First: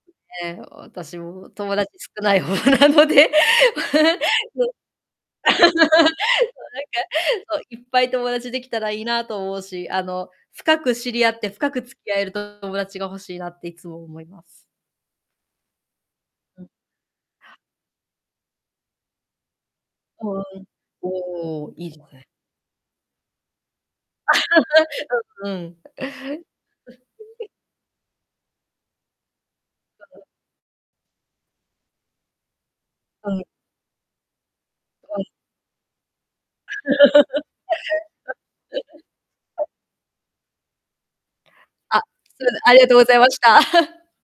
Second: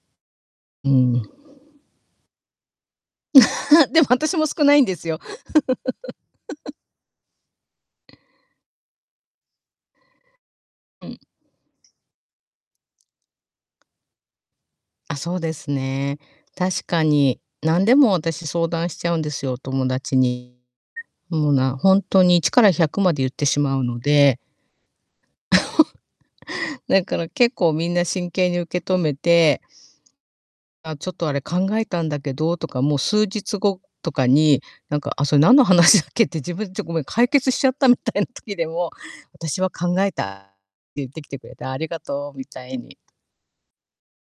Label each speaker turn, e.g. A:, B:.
A: ね。
B: う
A: 私
B: ん。
A: も友達少ない方なので。
B: でも 私も
A: う
B: 少
A: ん。
B: ないんですよ。
A: そう、なんか、そう、いっぱい友達できたらいいなと思うし、あの、深く
B: う
A: 知
B: ん。
A: り合って、深く付き合える友達が欲しいなっていつも思います。
B: あ、そうですね。
A: うん。
B: 確かに。何でも私、相談しちゃうんですよ、お友達
A: ふ
B: に。
A: ん。
B: もう
A: おお、
B: な
A: いい
B: ほん
A: です
B: と
A: ね。
B: に一から百まで言ってしまうので
A: うんうん。
B: だから 結構みんな真剣に受け止めて 「あ、ちょっとあれ考えたんだけど」とか、もう数
A: うん。
B: 日後とかに、何か
A: うん。
B: 「あ、それ何の話だっけ？」って自分で「ちょ、ごめん、解決しちゃった」みたいな時でも「私 は考えた」って言ってきてくれて「ありが
A: あ、
B: とう」
A: す
B: み
A: ません、
B: た
A: あ
B: い
A: りがと
B: に。
A: うございました。